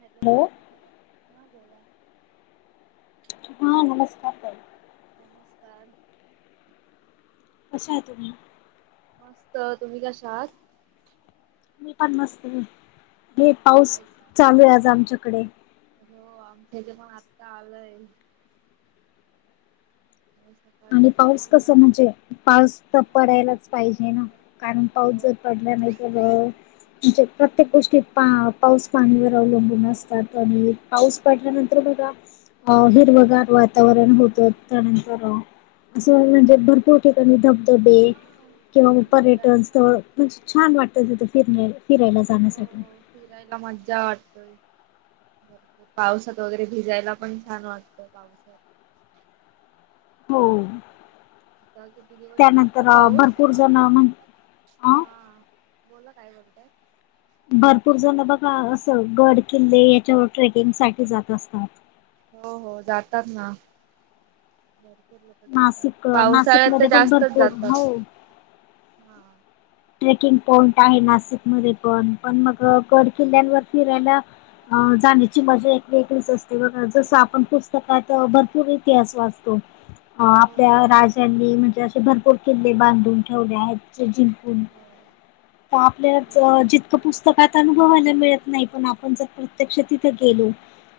Hello, हां बोला. हां, नमस्कार. ताई नमस्कार. कशा आहे तुम्ही? मस्त! तुम्ही कशा आहात? मी पण मस्तं. हे पाऊस कायच चालू आहे, आज आमच्याकडे. हो, आमच्या इथे पण आता आलंय. हो आणि सकाळपासून पाऊस नव्हता कसं म्हणजे असा पाऊस तर पडायलाच पाहिजे ना, कारण पाऊस हो जर पडला नाही तर ब म्हणजे प्रत्येक गोष्टी पा पाऊस पाणीवर अवलंबून असतात आणि पाऊस पडल्यानंतर बघा, अ हिरवगार वातावरण होतं त्यानंतर असं म्हणजे भरपूर ठिकाणी धबधबे हा किंवा आणि फिराय पर्यटन स्थळ म्हणजे छान वाटतं तिथं, फिरणे फिरायला जाण्यासाठी. हो फिरायला, मज्जा वाटतंय. भरपूर पावसात वगैरे, भिजायला पण छान वाटतं पावसात. हो. आ किती दिवस नव्हता त्यानंतर पाऊस? भरपूर ह जण म्हण अ हा. बोला, काय बोलताय? भरपूर जण बघा असं गड, किल्ले याच्यावर ट्रेकिंग साठी जात असतात. हो, हो जातात ना. भरपूर लोकं जातात. नाशिक पावसाळ्यात तर, नाशिकमध्ये पण जास्तंच भरपूर जातात. हो ट्रेकिंग पॉइंट आहे, नाशिक मध्ये पण. पण मग गड, किल्ल्यांवर फिरायला अ जाण्याची मजा एक वेगळीच असते बघा जसं आपण हो पुस्तकात भरपूर इतिहास वाच तो अ आपल्या तेच ना राजांनी म्हणजे असे भरपूर किल्ले, बांधून ठेवले आहेत जिंकून हो हो, तेच तेच आपल्यालाच जितकं पुस्तकात अनु भवायला मिळत नाही. पण आपण जर, प्रत्यक्ष तिथं गेलो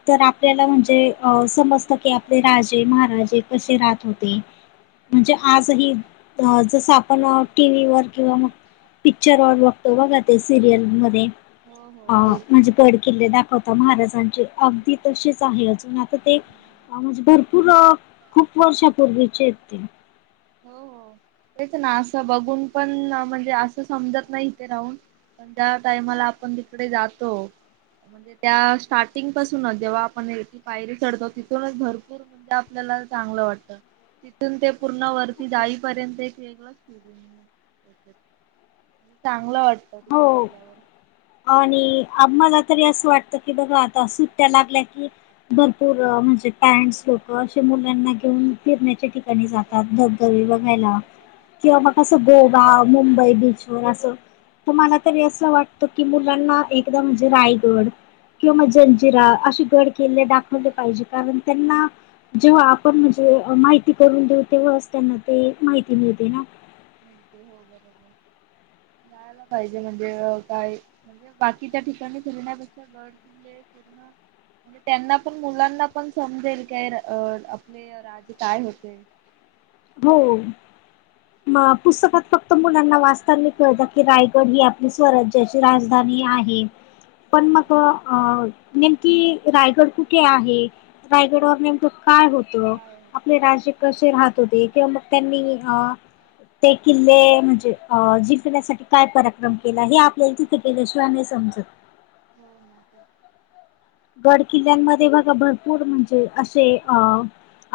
तर आपल्याला हो म्हणजे अ समजतं की, आपले राजे महाराजे कसे राहत होते? म्हणजे आजही जस आपण टी व्ही वर किंवा मग पिक्चर व बघतो बघा ते सिरियल मध्ये, हो अ हो तेच म्हणजे पड किल्ले दाख कथा महाराजांचे अगदी तसेच आहे, अजून आता ते हा म्हणजे भरपूर खूप वर्षापूर्वीचे आहेत ते हो, हो तेच ना असं बघून पण म्हणजे असं समजत नाही इथे राहून पण त्या टाइमाला आपण तिकडे जातो म्हणजे त्या स्टार्टिंग पासूनच जेव्हा आपणी पायरी चढतो तिथूनच भरपूर म्हणजे आपल्याला चागलं वाटत, तिथून ते पूर्ण वर जाईपर्यंत एक वेगळच फीलिंग होतं तेच्यात, चांगलं वाटतं हो तिकडे गेल्यावर आणि आम्हाला तरी असं वाटतं की बाबा आता सुट्ट्या लागल्या की भरपूर म्हणजे पँट, सौटर घेऊन असे मुलांना घेऊन फिरण्याच्या ठिक जातात धब, धबे हो हो बघायला किंवा मग असं गोवा, मुंबई बीचवर असं मला तरी असं वाटतं की मुलांना एकदा म्हणजे रायगड किंवा हो जंजिरा अशी गड किल्ले दाखवले पाहिजे हो कारण त्येना जेव्हा आपण म्हणजे माहिती करून देऊ तेव्हाच त्यांना ते माहिती मिळते ना [unintelligible] जायला पाहिजे म्हणजे काय म्हणजे बाकीच्या ठिकाणी फिरण्या गड किल्ले फिरण म्हणजे त्यांना पण मुलांना पण समजेल काय अं आपले राज काय होते. हो म पुस्तकात फक्त मुलांना वाचतानी कळतं की रायगड ही आपली स्वराज्याची राजधानी आहे. पण हो मग हो अ नेमकी रायगड कुठे आहे रायगडवर नेमकं काय होतं, काय आपले होते राजे कसे राहत होते तेव्हा मग त्यांनी अ ते किल्ले म्हणजे जिंकण्यासाठी काय पराक्रम केला हे आपल्याला [unintelligible] नाही समजत हो ना [unintelligible] गड किल्ल्यांमध्ये बघा भरपूर म्हणजे अशे अ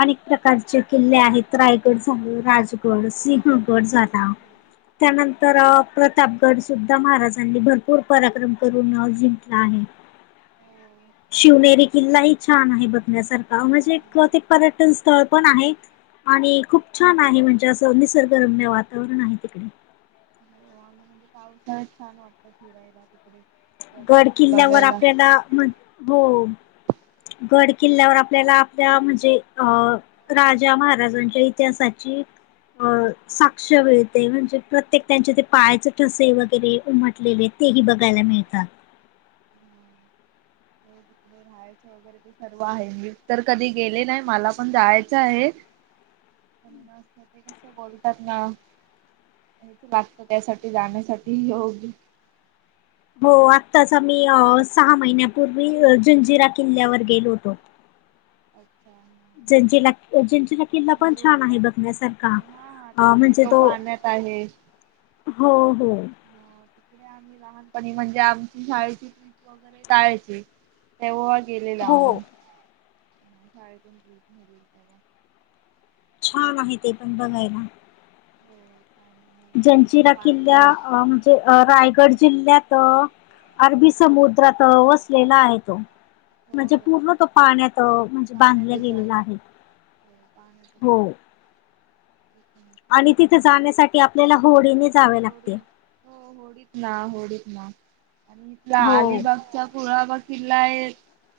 अनेक प्रकारचे किल्ले आहेत, रायगड झाले राजगड सि गड पण झाला, हो त्यानंतर प्रतापगड सुद्धा महाराज त्यांनी भरपूर पराक्रम करून नाव जिंकला आहे. हो शिवनेरी किल्लाही छान आहे बघण्यासारखा, छान म्हणजे आहे ते पर्यटन स्थळ पण आहे आणि खूप छान आहे म्हणजे असं निसर्गरम्य वातावरण आहे तिकडे हो आणि म्हणजे पाऊसाळ्यात छान वाटतं फिरायला तिकडे गड किल्ले किल्ल्यावर बघायला आपल्याला म्ह हो गड किल्ल्यावर आपल्याला आपल्या म्हणजे अ राजा महाराजांच्या इतिहासाची अ साक्ष मिळते म्हणजे प्रत्येक त्यांचे ते पायाचे ठसे वगैरे उमटलेले तेही बघायला मिळतात. हे तिकडे रायच वगैरे ते सर्व आहे मी तर कधी गेले नाही मला पण जायचं आहे पण श्रोते कसं बोलतात ना [unintelligible] त्यासाठी जाण्यासाठी योग हो आत्ताच आम्ही सहा महिन्यापूर्वी जंजिरा किल्ल्यावर गेलो होतो. [unintelligible] [unintelligible] किल्ला पण छान आहे मुरुडला बघण्यासारखा हा हा अ तिकडे म्हणजे तो पाण्यात आहे हो हो. हो तिकडे आम्ही लहानपणी म्हणजे आमची शाळेची ट्रिप वगैरे जायची. तेव्हा गेलेला हो आम्ही. शाळेतून ट्रिप नेलेली तेव्हा. छान आहे ते पण बघायला. हो छान आहे. जंजिरा किल्ल्या म्हणजे रायगड जिल्ह्यात अरबी समुद्रात वसलेला आहे तो. हो म्हणजे हो पूर्ण तो पाण्यात म्हणजे बांधल्या गेलेला आहे. हो पाण्यातच हो. [unintelligible] आणि तिथे जाण्यासाठी आपल्याला होडीने जावे होडी, लागते. हो होडीत ना. होडीत ना. आणि इथला हो अलिबागचा पुळाबाग किल्ला आहे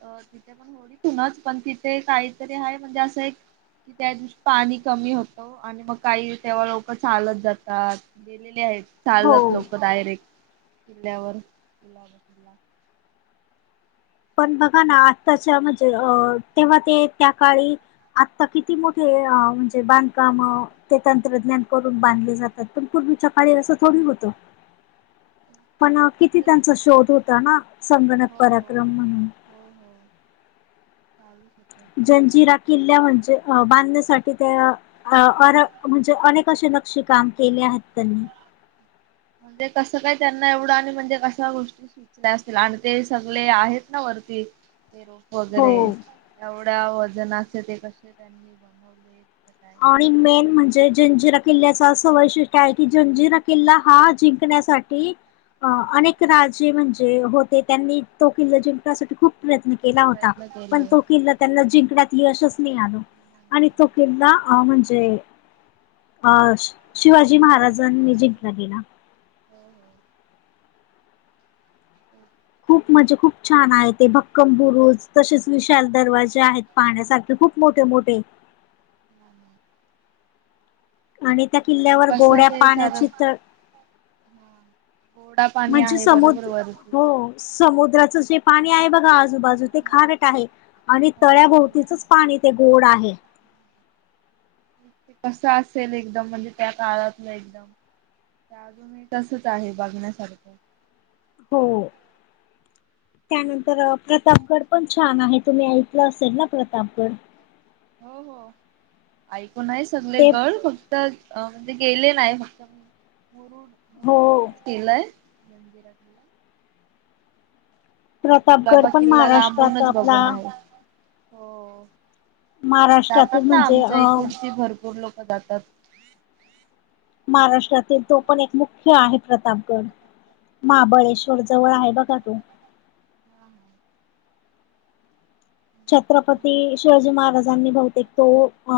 अ तिथे पण होडीतूनच पण, तिथे काहीतरी आहे म्हणजे असं एक की त्या दिवशी पाणी कमी होतं आणि मग काही तेव्हा लोक चालत जातात. गेलेले आहेत. चालत हो लोक डायरेक्ट किल्ल्यावर कुलाबा किल्ला. पण बघा ना, आत्ताच्या म्हणजे अ तेव्हा ते त्या काळी आत्ता किती मोठे म्हणजे बांधकाम ते तंत्रज्ञान करून बांधले जातात, पण पूर्वीच्या काळी असं थोडी होत. पण किती त्यांचा शोध होता ना. संगणक हो हो पराक्रम म्हणून हो हो, चालूच होतं. जंजिरा किल्ल्या म्हणजे अ बांधण्यासाठी त्या अ म्हणजे अनेक असे नक्षी काम केले आहेत त्यांनी. म्हणजे कसं काय त्यांना एवढं आणि म्हणजे कशा गोष्टी सुचल्या असतील आणि ते सगळे आहेत ना वरती ते रोप वगैरे हो एवढ्या वजनचे ते कसे त्यांनी बनवले. आणि मेन म्हणजे जंजिर किल्ल्याचा असं वैशिष्ट्य आहे की, जंजिरा किल्ला हा जिंकण्यासाठी अनेक राजे म्हणजे होते, त्यांनी तो किल्ला जिंकण्यासाठी खूप प्रयत्न के ला होता, प्रयत्न केले. पण तो हा. किल्ला त्यांना जिंकण्यात यशच नाही आल आणि तो किल्ला अ म्हणजे अ शिवाजी महाराजांनी जिंकला गेला. हो हो [unintelligible] खूप मजे खूप छान आहे ते. भक्कम बुरुज तसेच विशाल दरवाजे आहेत. पाहण्यासारखे खूप मोठे मोठे. हा हं. आणि त्या त्यांनी किल्ल्यावर कस गोड्या ते सार पाण्याची तळ ह गोडा पाणी म्हणजे आहे बरोबर समुद्र वरती. हो समुद्राचं जे पाणी आहे बघा, आजूबाजू ते हा खारट आहे आणि हो आणि तळ्याभोवतीचच पाणी ते गोड आहे. ते कसं असेल एकदम म्हणजे त्या काळातलं एकदम. त्या अजूनही तसच आहे बघण्यासारखं. हो. त्यानंतर प्रतापगड पण छान आहे. तुम्ही ऐकलं असेल ना प्रतापगड? हो हो, ऐकून आहे सगळे ते गड फ क्त म्हणजे गेले नाही. फक्त म मुरुड हो मुरुडच तिलाय. प्रतापगड कुलाबा पण किल्लाला महाराष्ट्रात आपूणच आपला बघून आहे. हो महाराष्ट्रातील जातात ना, म्हणजे आमच्या अ इकूडची भरपूर लोकं जातात. महाराष्ट्रातील तो पण एक मुख्य आहे प्रतापगड. हा महाबळेश्वर जवळ आहे बघा तो. हा हा. जातात ना छत्रपती बरोबर शिवाजी महाराज. बांधणी बहुतेक तो अ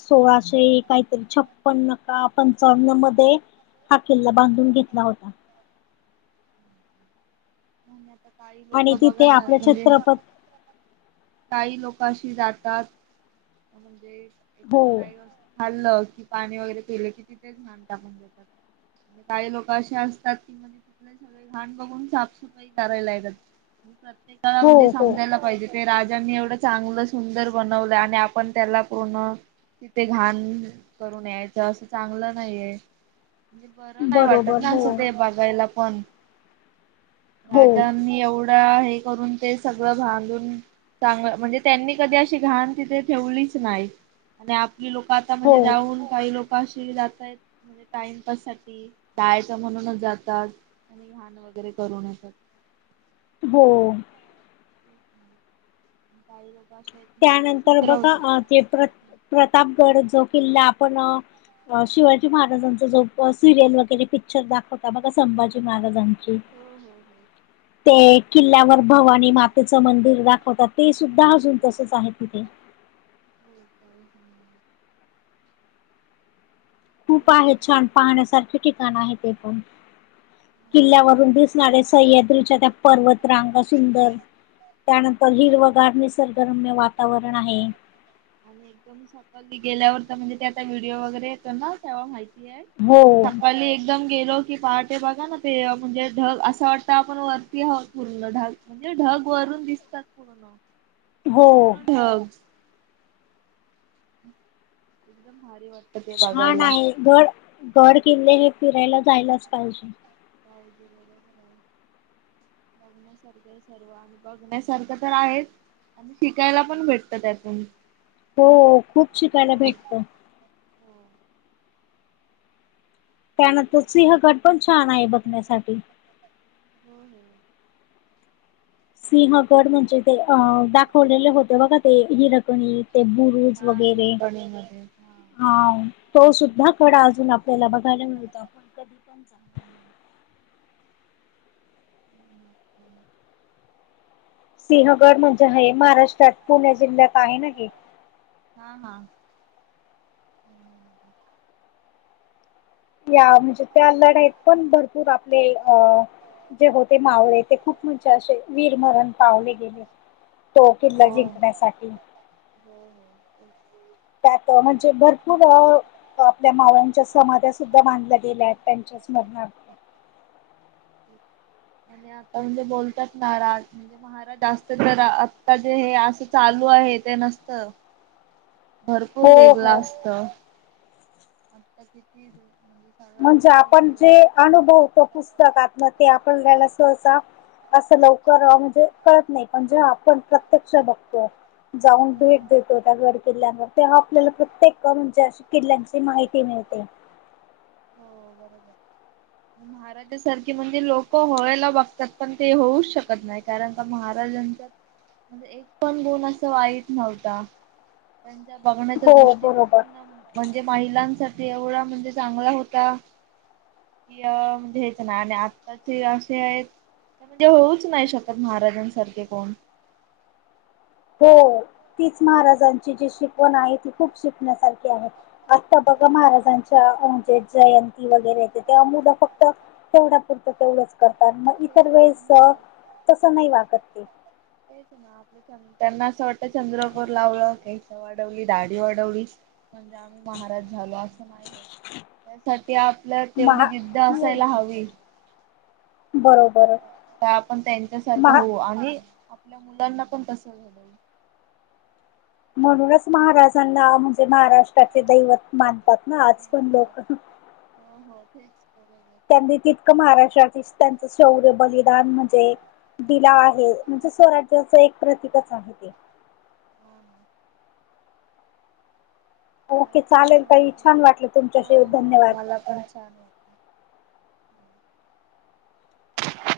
सोळाशे काहीतरी छप्पन का पंचावन्न मध्ये हा किल्ला बांधून घेतला होता. नाही आता काही लोक आणि बघा तिथे ना आपल्या म्हणजे छत्रपत काही लोकाशी जातात म्हणजे हो एखादी काही वस् खाल्लं की पाणी वगैरे पिल की तिथेच घान टाकून देतात. काही लोक अशे असतात की म्हणजे तिथले सगळे घाण बघून साफ सुफ. [unintelligible] प्रत्येकाला हो म्हणजे हो समजायला पाहिजे. ते राजांनी एवढं चांगलं सुंदर बनवलं आणि आपण त्याला पूर्ण तिथे घाण करून यायचं असं चांगलं नाहीये. म्हणजे बरं नाही वाटत बरोबर ना हो असं ते बघायला पण. हो राजांनी एवढा हे करून ते सगळं भांदुन चांगलं म्हणजे त्यांनी कधी अशी घाण तिथे ठेवलीच नाही आणि आपली लोकं हो म्हणजे ज्याहून काही लोक काशीला जातायत म्हणजे टाइमपास साठी जायाचं म्हणूनच जातात आणि घाण वगैरे करून येतात. हो. [inaudible] काही लोकं असे आहेत. म्हणजे ती त्यानंतर बघा सुधरवतात. अ ते प्रत प्रतापगड जो किल्ला आपण अ शिवाजी महाराजांचं जो सिरियल वगैरे पिक्चर दाखवता बघा संभाजी महाराजांची. हो हो हो. ते किल्ल्यावर भवानी मातेचं मंदिर दाखवतात, ते सुद्धा अजून तसच आहे तिथे. [unintelligible] खूप तेच आहेत छान. पाहण्यासारखे ठिकाणं आहेत ते पण ना. किल्ल्यावरून दि स्याद त्या पर्वत रांगा सुंदर त्यानंतर हिरव हो गार निसर्ग. तरतरम्य वातावरण आहे. आणि एकदम सकलती गेल्यावर तर म्हणजे ते आता व्हिडिओ वगैरे येतो ना तेव्हा माहिती येस हो थकवली. एकदम गेलो की, पहाटे बघा ना ते अ म्हणजे ढग असं वाटत, आपण वरती आहोत पूर्ण. ढग म्हणजे ढग वरून दिसतात पूर्ण. हो पूर्ण ढग. एकदम भारी वाट छान आहे. गड- गड किल्ले हे फिरायला जायलाच पाहिजे. काय ते बरोबर आहे बघण्यासारखेच. सर्व आणि बघण्यासारखं तर आहेच आणि शिकायला पण भेटतं त्यातून. हो खूप शिकायला हो भेटत. हो प्यान तो सिंहगड पण छान आहे बघण्यासाठी. हो हो. सिंहगड म्हणजे ते अ दाखवलेले होते बघा ते हिरकणी ते बुरुज हा वगैरे हिरकणीमध्ये ह हा तो सुद्धा कडा अजून आपल्याला बघायला मिळतो. कधी पण जा हम्म [inaudible] सिंहगड म्हणजे हे महाराष्ट्रात पुणे जिल्ह्यात आहे ना हे हा हा या म्हणजे त्या लढाईत पण भरपूर आपले अ जे होते मावळे ते खूप म्हणजे असे वीरमरण पावले गेले. तो हो किल्ला जिंकण्यासाठी. हो हो तेच त्यात म्हणजे भरपूर आपल्या माव्यांच्या समाध्या सुद्धा बांधल्या गेल्या त्यांच्या स्मरणार्थ [inaudible] आता म्हणजे बोलतात राज म्हणजे महाराज असते तर आता जे हे असं चालू आहे ते नसतं भरपूर हो वेगळा हो असत आता किती म्हणजे सगळ्या म्हणजे गोष्टी आपण जे हो अनुभवतो पुस्तकात ते आपल्याला सहसा असं लवकर म्हणजे कळतं नाही म्हणजे आपण प्रत्यक्ष बघतोय. जाऊन भेट ना देतोत गडकिल्ल्यांवर तेव्हा आपल्याला प्रत्येक म्हणजे अशी किल्यांची माहिती मिळते. हो बरोबर महाराष्ट्र महाराज सारखी म्हणजे लोक व्हायला बघतात पण ते होऊच शकत नाही कारण का महाराजां म्हणजे एक पण गुण असं वाईट नव्हता. त्यां बघण्याचा हो दृष्टिकोन बरोबर पण म्हणजे महिलांसाठी एवढा म्हणजे चांगला होता. का कि म्हणजे हेच ना आणि आताचे असे आहेत त्या म्हणजे होऊच नाही शकत महाराजांसारखे कोण हो तीच महाराजांची जी शिकवण आहे ती खूप शिकण्यासारखी आहे. आता बघा हो महाराजांच्या जे जयंती वगैरे य तेव्हा मुलं फक्त तेवढा पुरतं तेवढंच करतात मग तेच इतर वेळेस हो. तसं नाही वागत ते. तेच ना आपलं च त्यांना असं वाटतं चंद्रकोर लावलं का मिशी वाढवली दाडी वाढवली म्हणजे आम्ही महाराज झालो असं नाही होतं. त्यासाठी आपल्या तेवढी महा जिद्द हो असायला हवी. बरोबर तर आपण त्यांच्यासारखं महा होऊ आणि आपल्या मुलांना पण तसं घडवू. म्हणूनच महाराजांना म्हणजे महाराष्ट्राचे दैवत मानतात ना आज पण लोक. हो हो तेच बरोबर. त्यांनी तितकं महाराष्ट्रात त्यांचं शौर्य बलिदान म्हणजे दिला आहे म्हणजे स्वराज्याचं एक प्रतीिकच आहे ते हा हा ओके चालेल छान ताई वाटलं छान हो तुमच्याशी हो धन्यवाद मला पण छान वाटलं. चीर